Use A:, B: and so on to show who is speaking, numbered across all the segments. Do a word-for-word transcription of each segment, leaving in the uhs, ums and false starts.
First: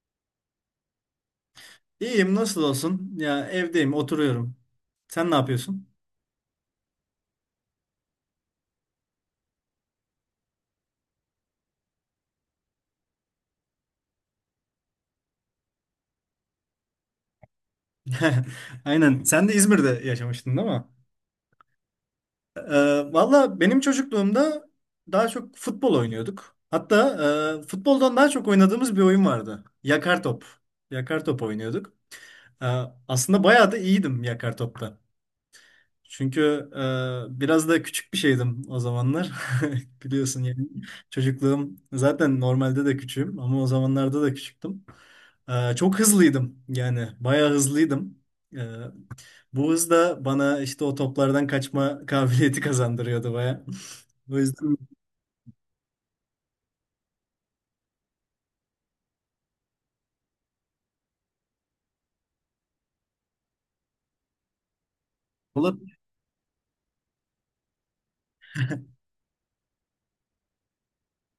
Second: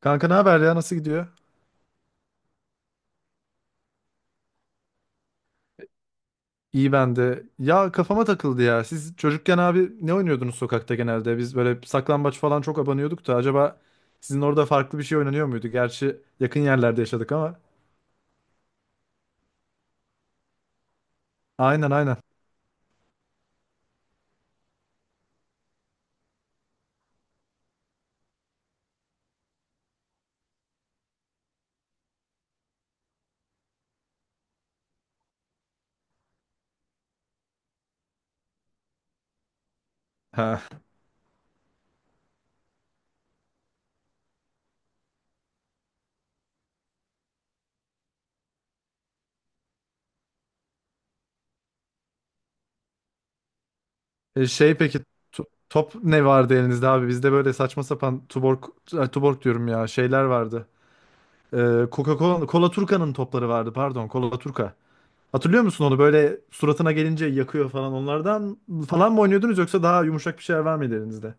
A: Kanka ne haber ya nasıl gidiyor?
B: İyiyim nasıl olsun? Ya evdeyim oturuyorum. Sen ne yapıyorsun?
A: İyi ben de. Ya kafama takıldı ya. Siz çocukken abi ne oynuyordunuz sokakta genelde? Biz böyle saklambaç falan çok abanıyorduk da acaba sizin orada farklı bir şey oynanıyor muydu? Gerçi yakın yerlerde yaşadık ama.
B: Aynen. Sen de İzmir'de yaşamıştın değil mi?
A: Aynen aynen.
B: Ee, valla benim çocukluğumda daha çok futbol oynuyorduk. Hatta e, futboldan daha çok oynadığımız bir oyun vardı. Yakar top. Yakar top oynuyorduk. Ee, aslında bayağı da iyiydim yakar topta. Çünkü e, biraz da küçük bir şeydim o zamanlar. Biliyorsun
A: Ha.
B: yani çocukluğum zaten normalde de küçüğüm ama o zamanlarda da küçüktüm. E, çok hızlıydım yani bayağı hızlıydım. E, bu hız da bana işte o toplardan kaçma kabiliyeti kazandırıyordu bayağı. O
A: E, şey
B: yüzden
A: peki tu- top ne vardı elinizde abi? Bizde böyle saçma sapan tuborg, ay, tuborg diyorum ya şeyler vardı. E, Coca-Cola, Cola Turca'nın topları vardı pardon Cola Turca. Hatırlıyor
B: kola,
A: musun onu böyle suratına gelince yakıyor falan onlardan falan mı oynuyordunuz yoksa daha yumuşak bir şeyler var mıydı elinizde?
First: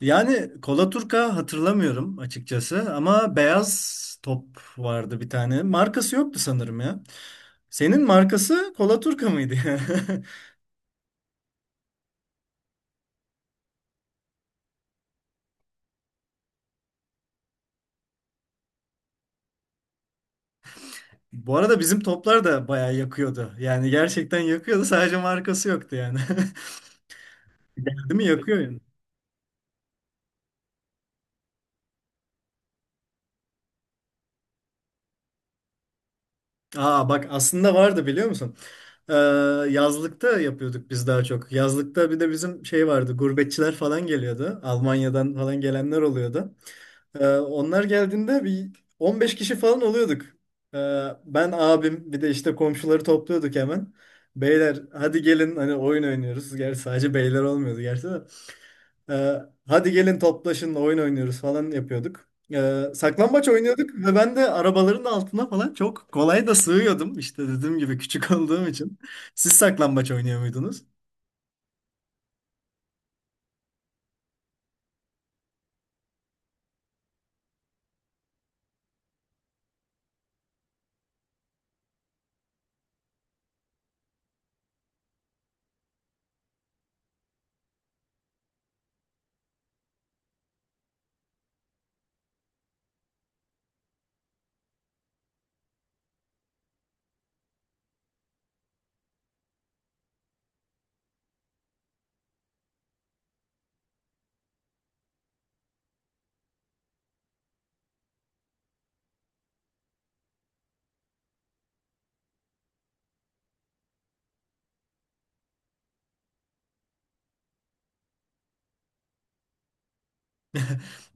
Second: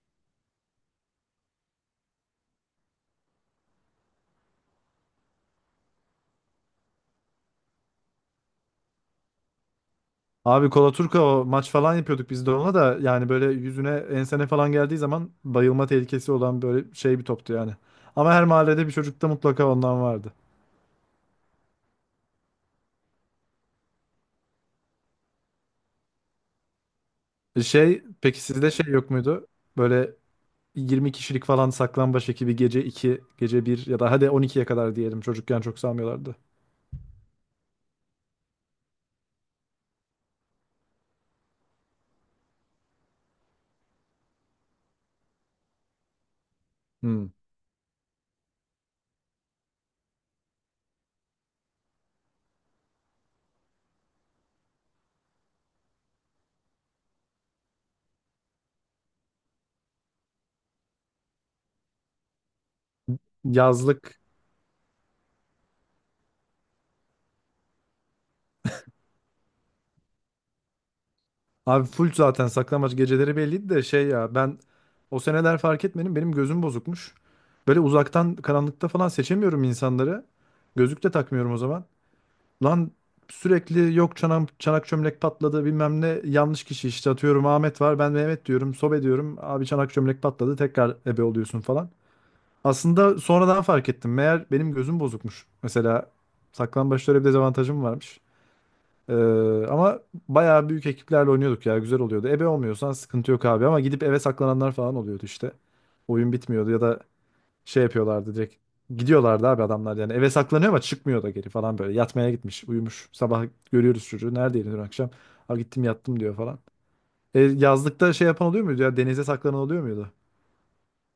B: yani kola turka hatırlamıyorum açıkçası ama beyaz top vardı bir tane. Markası yoktu sanırım ya. Senin markası kola turka mıydı?
A: Abi Kola Turka maç falan yapıyorduk biz de ona da yani böyle yüzüne ensene falan geldiği zaman bayılma tehlikesi olan böyle şey bir toptu yani. Ama her mahallede bir çocukta mutlaka ondan vardı.
B: Bu arada bizim toplar da bayağı yakıyordu. Yani gerçekten yakıyordu. Sadece markası yoktu yani.
A: E Şey
B: Değil mi?
A: peki
B: Yakıyor
A: sizde
B: yani.
A: şey yok muydu? Böyle yirmi kişilik falan saklambaç ekibi gece iki gece bir ya da hadi on ikiye kadar diyelim çocukken çok salmıyorlardı.
B: Aa, bak aslında vardı biliyor musun? Ee, yazlıkta yapıyorduk biz daha çok. Yazlıkta bir de bizim şey vardı. Gurbetçiler falan geliyordu. Almanya'dan falan gelenler oluyordu. Ee,
A: Hmm.
B: onlar geldiğinde bir on beş kişi falan oluyorduk. Ee, ben abim bir de işte komşuları topluyorduk hemen. Beyler hadi gelin hani oyun oynuyoruz. Gerçi sadece beyler olmuyordu gerçi de. Ee, hadi gelin toplaşın oyun oynuyoruz falan yapıyorduk. Ee, saklambaç oynuyorduk ve
A: Yazlık
B: ben de arabaların altına falan çok kolay da sığıyordum. İşte dediğim gibi küçük olduğum için. Siz saklambaç oynuyor muydunuz?
A: Abi full zaten saklambaç geceleri belliydi de şey ya ben o seneler fark etmedim benim gözüm bozukmuş. Böyle uzaktan karanlıkta falan seçemiyorum insanları. Gözlük de takmıyorum o zaman. Lan sürekli yok çanak, çanak çömlek patladı bilmem ne yanlış kişi işte atıyorum Ahmet var ben Mehmet diyorum sobe diyorum abi çanak çömlek patladı tekrar ebe oluyorsun falan. Aslında sonradan fark ettim meğer benim gözüm bozukmuş. Mesela saklambaçta öyle bir dezavantajım varmış. Ee, ama bayağı büyük ekiplerle oynuyorduk ya güzel oluyordu. Ebe olmuyorsan sıkıntı yok abi ama gidip eve saklananlar falan oluyordu işte. Oyun bitmiyordu ya da şey yapıyorlardı direkt. Gidiyorlardı abi adamlar yani eve saklanıyor ama çıkmıyor da geri falan böyle. Yatmaya gitmiş uyumuş sabah görüyoruz çocuğu neredeydin dün akşam. Ha gittim yattım diyor falan. E, yazlıkta şey yapan oluyor muydu ya denize saklanan oluyor muydu?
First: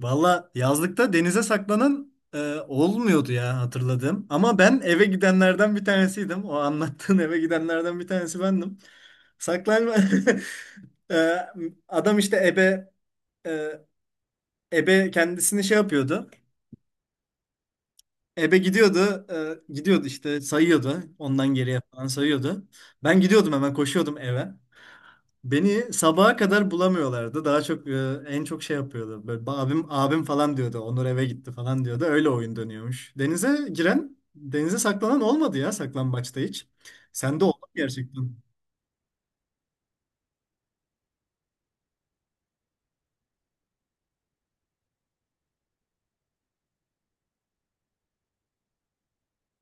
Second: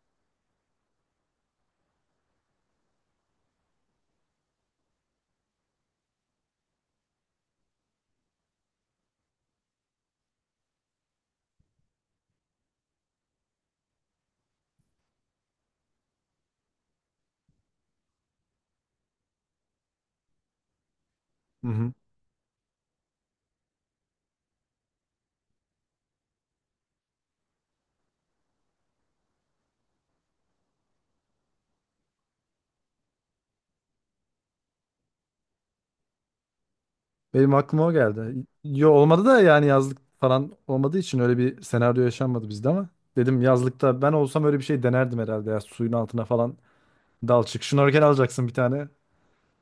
B: Valla yazlıkta denize saklanan e, olmuyordu ya hatırladığım. Ama ben eve gidenlerden bir tanesiydim. O anlattığın eve gidenlerden bir tanesi bendim. Saklanma... Ee, adam işte ebe e, ebe kendisini şey yapıyordu. Ebe gidiyordu. E, gidiyordu işte sayıyordu. Ondan
A: Hı
B: geriye
A: hı.
B: falan sayıyordu. Ben gidiyordum hemen koşuyordum eve. Beni sabaha kadar bulamıyorlardı. Daha çok e, en çok şey yapıyordu. Böyle abim abim falan diyordu. Onur eve gitti falan diyordu. Öyle oyun dönüyormuş. Denize giren, denize saklanan olmadı ya saklambaçta hiç. Sen de
A: Benim
B: oldu mu
A: aklıma o
B: gerçekten.
A: geldi. Yo olmadı da yani yazlık falan olmadığı için öyle bir senaryo yaşanmadı bizde ama dedim yazlıkta ben olsam öyle bir şey denerdim herhalde ya suyun altına falan dal çık. Şnorkel alacaksın bir tane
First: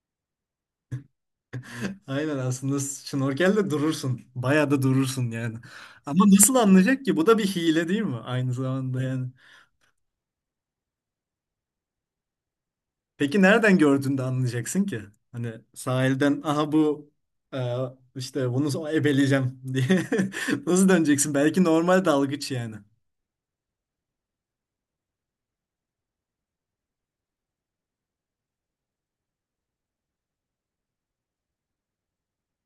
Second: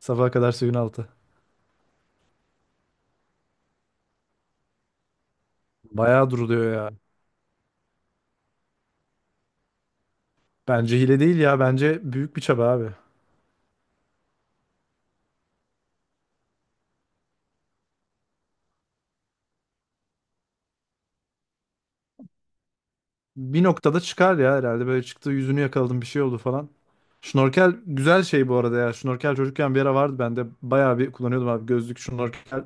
A: sabaha kadar suyun altı.
B: Aynen, aslında şnorkelde durursun. Bayağı da durursun yani. Ama
A: Bayağı
B: nasıl
A: duruluyor ya.
B: anlayacak ki? Bu da bir hile değil mi? Aynı zamanda yani.
A: Bence hile değil ya bence büyük bir çaba abi.
B: Peki nereden gördüğünde anlayacaksın ki? Hani sahilden aha bu e, işte bunu so, ebeleyeceğim diye nasıl döneceksin? Belki normal dalgıç yani.
A: Bir noktada çıkar ya herhalde böyle çıktı yüzünü yakaladım bir şey oldu falan. Şnorkel güzel şey bu arada ya. Şnorkel çocukken bir ara vardı bende. Bayağı bir kullanıyordum abi. Gözlük şnorkel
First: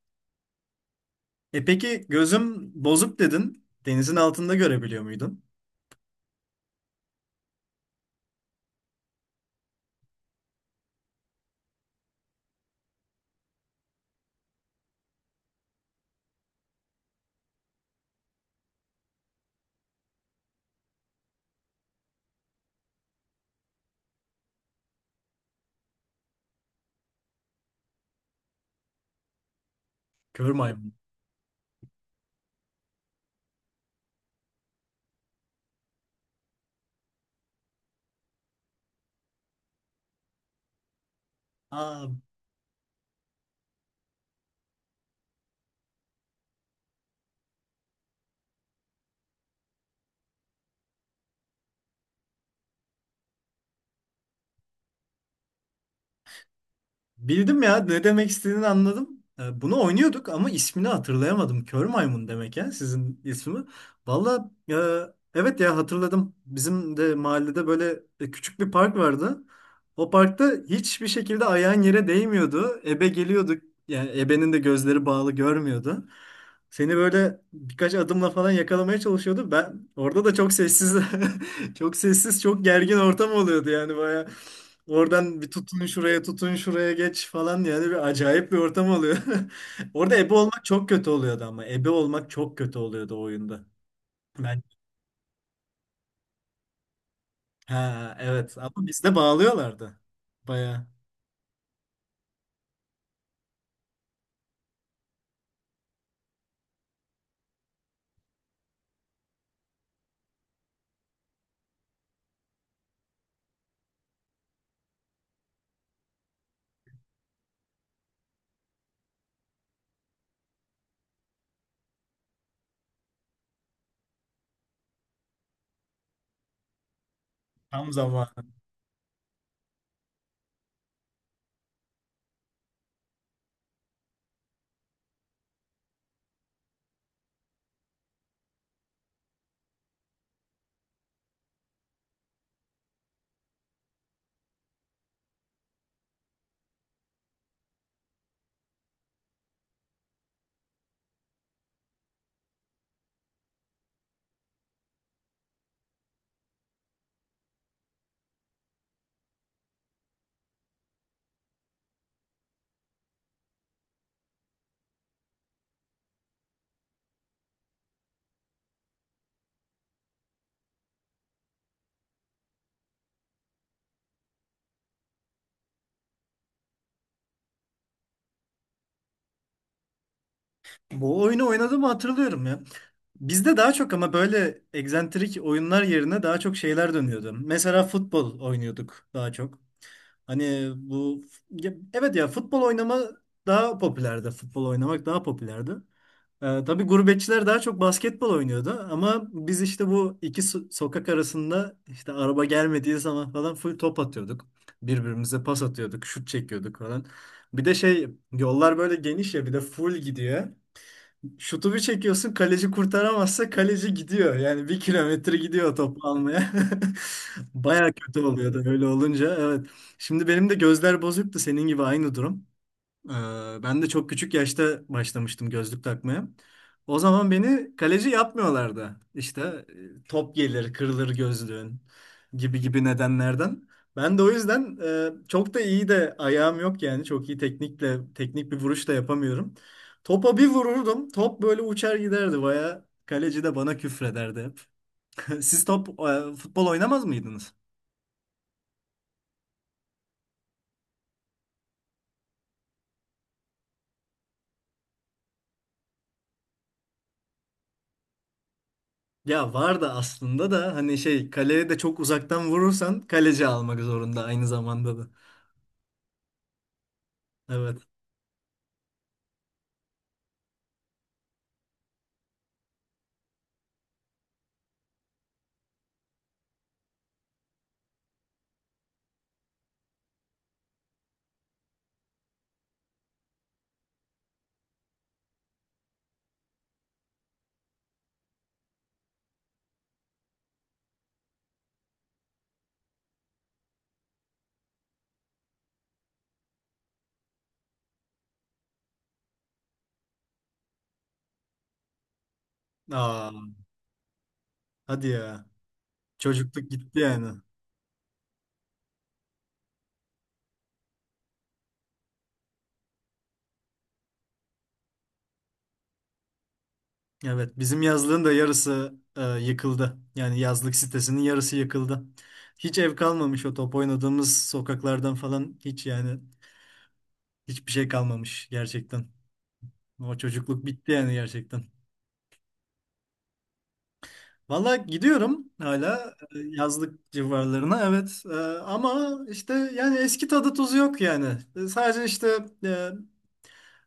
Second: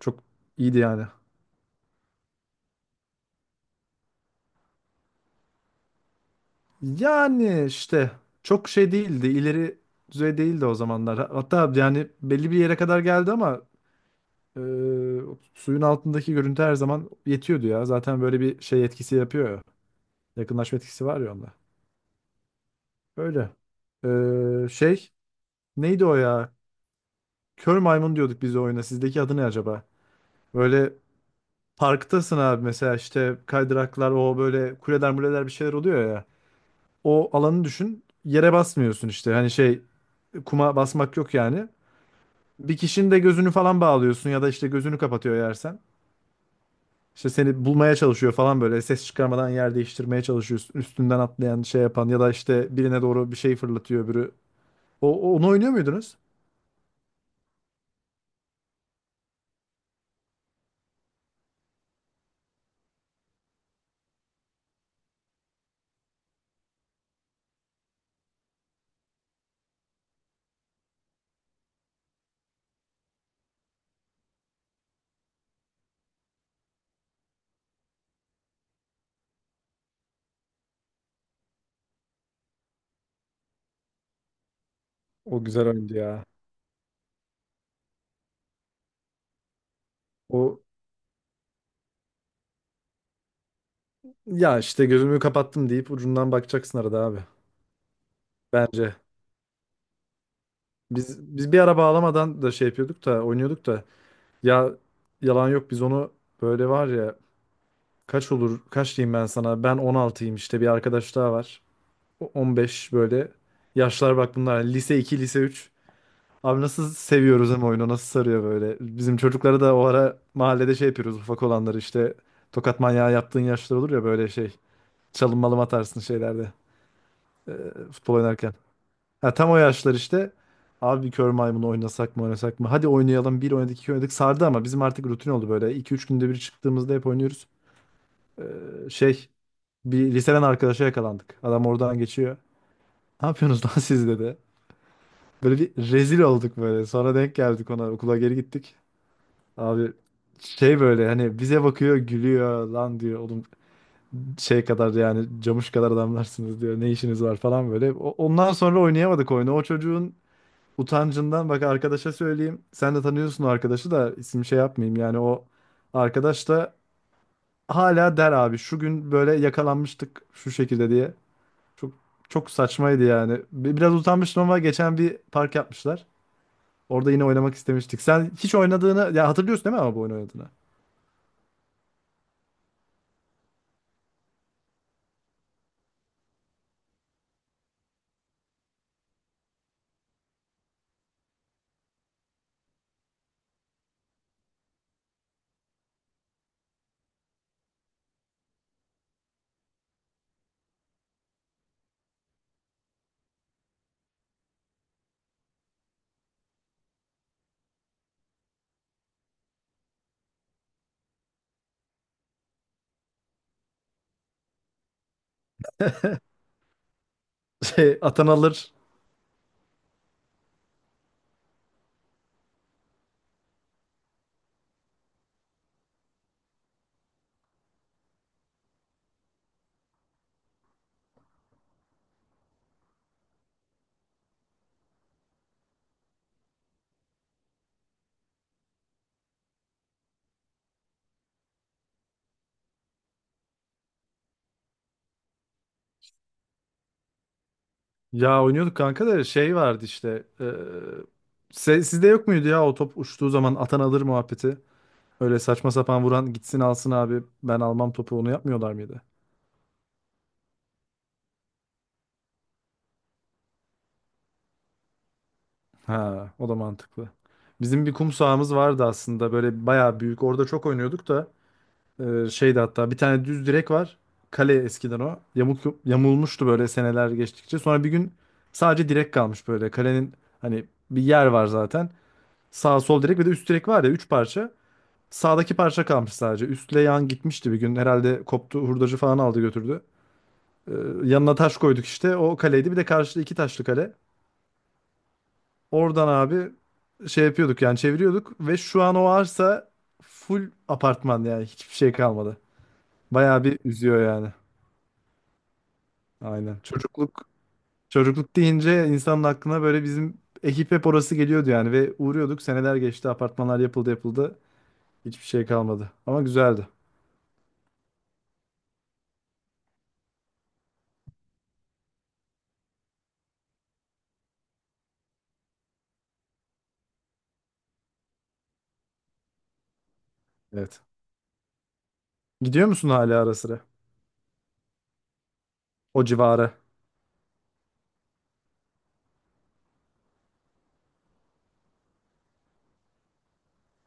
A: çok iyiydi yani.
B: E peki gözüm bozuk dedin. Denizin altında görebiliyor muydun?
A: Yani işte çok şey değildi, ileri düzey değildi o zamanlar. Hatta yani belli bir yere kadar geldi ama e, suyun altındaki görüntü her zaman yetiyordu ya. Zaten böyle bir şey etkisi yapıyor ya. Yakınlaşma etkisi var ya onda. Öyle. E, şey neydi o ya? Kör maymun diyorduk biz o oyuna. Sizdeki adı ne acaba?
B: Kör maymun.
A: Böyle parktasın abi mesela işte kaydıraklar o böyle kuleler muleler bir şeyler oluyor ya. O alanı düşün. Yere basmıyorsun işte. Hani şey kuma basmak yok yani.
B: Aa,
A: Bir kişinin de gözünü falan bağlıyorsun ya da işte gözünü kapatıyor yersen. İşte seni bulmaya çalışıyor falan böyle ses çıkarmadan yer değiştirmeye çalışıyorsun. Üstünden atlayan şey yapan ya da işte birine doğru bir şey fırlatıyor öbürü. O, o- onu oynuyor muydunuz?
B: bildim ya ne demek istediğini anladım. E, Bunu oynuyorduk ama ismini hatırlayamadım. Kör maymun demek ya sizin ismi. Valla e, evet ya hatırladım. Bizim de mahallede böyle e, küçük bir park vardı. O parkta hiçbir şekilde ayağın yere değmiyordu. Ebe geliyordu. Yani ebenin de gözleri bağlı görmüyordu. Seni böyle birkaç adımla falan yakalamaya çalışıyordu. Ben orada da çok sessiz, çok sessiz, çok gergin ortam oluyordu yani baya. Oradan
A: O
B: bir
A: güzel
B: tutun
A: oyundu
B: şuraya
A: ya.
B: tutun şuraya geç falan yani bir acayip bir ortam oluyor. Orada ebe
A: O
B: olmak çok kötü oluyordu ama ebe olmak çok kötü oluyordu o oyunda.
A: ya
B: Ben
A: işte gözümü kapattım deyip ucundan bakacaksın arada abi.
B: ha, evet, ama
A: Bence.
B: bizde bağlıyorlardı. Baya
A: Biz biz bir ara bağlamadan da şey yapıyorduk da oynuyorduk da ya yalan yok biz onu böyle var ya kaç olur kaç diyeyim ben sana ben on altıyım işte bir arkadaş daha var. on beş böyle yaşlar bak bunlar yani lise iki lise üç abi nasıl seviyoruz hem oyunu nasıl sarıyor böyle bizim çocukları da o ara mahallede şey yapıyoruz ufak olanları işte tokat manyağı yaptığın yaşlar olur ya böyle şey çalım malım atarsın şeylerde e,
B: tam
A: futbol
B: zamanı.
A: oynarken ha, tam o yaşlar işte abi kör maymunu oynasak mı oynasak mı hadi oynayalım bir oynadık iki oynadık sardı ama bizim artık rutin oldu böyle iki üç günde bir çıktığımızda hep oynuyoruz. E, şey bir liseden arkadaşa yakalandık adam oradan geçiyor ne yapıyorsunuz lan siz dedi. Böyle bir rezil olduk böyle. Sonra denk geldik ona okula geri gittik. Abi şey böyle hani bize bakıyor gülüyor lan diyor oğlum şey kadar yani camış kadar adamlarsınız diyor ne işiniz var falan böyle. O- ondan sonra oynayamadık oyunu. O çocuğun utancından bak arkadaşa söyleyeyim. Sen de tanıyorsun o arkadaşı da isim şey yapmayayım yani o arkadaş da hala der abi şu gün böyle yakalanmıştık şu şekilde diye. Çok çok saçmaydı yani. Bi- Biraz utanmıştım ama geçen bir park yapmışlar. Orada yine oynamak istemiştik. Sen hiç oynadığını ya hatırlıyorsun değil mi ama bu oyunu oynadığını?
B: Bu oyunu oynadığımı hatırlıyorum ya. Bizde daha çok ama böyle egzantrik oyunlar yerine daha çok şeyler dönüyordu. Mesela futbol oynuyorduk daha çok. Hani bu ya- evet ya futbol oynama daha popülerdi. Futbol oynamak daha popülerdi. Ee, tabii gurbetçiler daha çok basketbol oynuyordu ama biz işte bu iki so- sokak arasında işte araba gelmediği zaman falan full top atıyorduk. Birbirimize pas atıyorduk, şut çekiyorduk falan. Bir de şey yollar böyle geniş ya bir de full gidiyor. Şutu bir çekiyorsun kaleci kurtaramazsa kaleci gidiyor. Yani bir kilometre gidiyor topu almaya. Baya
A: Şey
B: kötü oluyordu
A: Atanalar
B: öyle olunca, evet. Şimdi benim de gözler bozuktu senin gibi, aynı durum. Ee, Ben de çok küçük yaşta başlamıştım gözlük takmaya. O zaman beni kaleci yapmıyorlardı. İşte e, top gelir, kırılır gözlüğün gibi gibi nedenlerden. Ben de o yüzden e, çok da iyi de ayağım yok yani. Çok iyi teknikle, teknik bir vuruş da yapamıyorum. Topa bir vururdum. Top böyle uçar giderdi. Baya kaleci de bana küfrederdi hep. Siz top e, futbol oynamaz mıydınız?
A: ya oynuyorduk kanka da şey vardı işte. e, se- sizde yok muydu ya o top uçtuğu zaman atan alır muhabbeti? Öyle saçma sapan vuran gitsin alsın abi ben almam topu onu yapmıyorlar mıydı?
B: Ya var da aslında da hani şey kaleye de çok uzaktan vurursan kaleci almak zorunda aynı zamanda da.
A: Ha o da mantıklı.
B: Evet.
A: Bizim bir kum sahamız vardı aslında böyle bayağı büyük orada çok oynuyorduk da Ee, şeydi hatta bir tane düz direk var. Kale eskiden o. Yamuk, yamulmuştu böyle seneler geçtikçe. Sonra bir gün sadece direk kalmış böyle. Kalenin hani bir yer var zaten. Sağ sol direk ve de üst direk var ya üç parça. Sağdaki parça kalmış sadece. Üstle yan gitmişti bir gün. Herhalde koptu hurdacı falan aldı götürdü. Ee, yanına taş koyduk işte. O kaleydi. Bir de karşıda iki taşlı kale. Oradan abi şey yapıyorduk yani çeviriyorduk. Ve şu an o arsa full apartman yani. Hiçbir şey kalmadı.
B: Aa,
A: Bayağı bir üzüyor yani.
B: hadi ya.
A: Aynen.
B: Çocukluk gitti
A: Çocukluk
B: yani.
A: çocukluk deyince insanın aklına böyle bizim ekip hep orası geliyordu yani ve uğruyorduk. Seneler geçti, apartmanlar yapıldı yapıldı. Hiçbir şey kalmadı. Ama güzeldi.
B: Evet, bizim yazlığın da yarısı e, yıkıldı. Yani yazlık sitesinin yarısı yıkıldı. Hiç ev kalmamış, o top oynadığımız sokaklardan falan hiç yani hiçbir şey kalmamış gerçekten. O çocukluk
A: Evet.
B: bitti yani gerçekten.
A: Gidiyor musun hala ara sıra?
B: Valla gidiyorum
A: O
B: hala e,
A: civara.
B: yazlık civarlarına, evet. E, ama işte yani eski tadı tuzu yok yani. E, Sadece işte e,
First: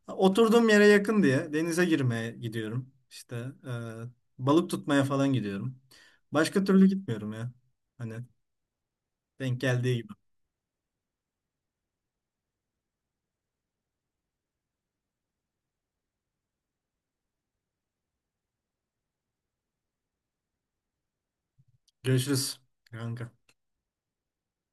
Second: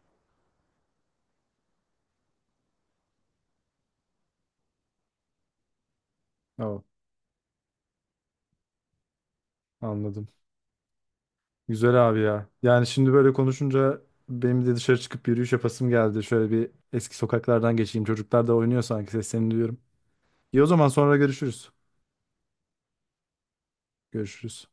B: oturduğum yere yakın diye denize girmeye gidiyorum. İşte e, balık tutmaya falan gidiyorum. Başka
A: Oh,
B: türlü gitmiyorum ya. Hani denk geldiği gibi.
A: anladım. Güzel abi ya. Yani şimdi böyle konuşunca benim de dışarı çıkıp yürüyüş yapasım geldi. Şöyle bir eski sokaklardan geçeyim. Çocuklar da oynuyor sanki seslerini duyuyorum. İyi o zaman sonra görüşürüz.
B: Görüşürüz kanka.
A: Görüşürüz.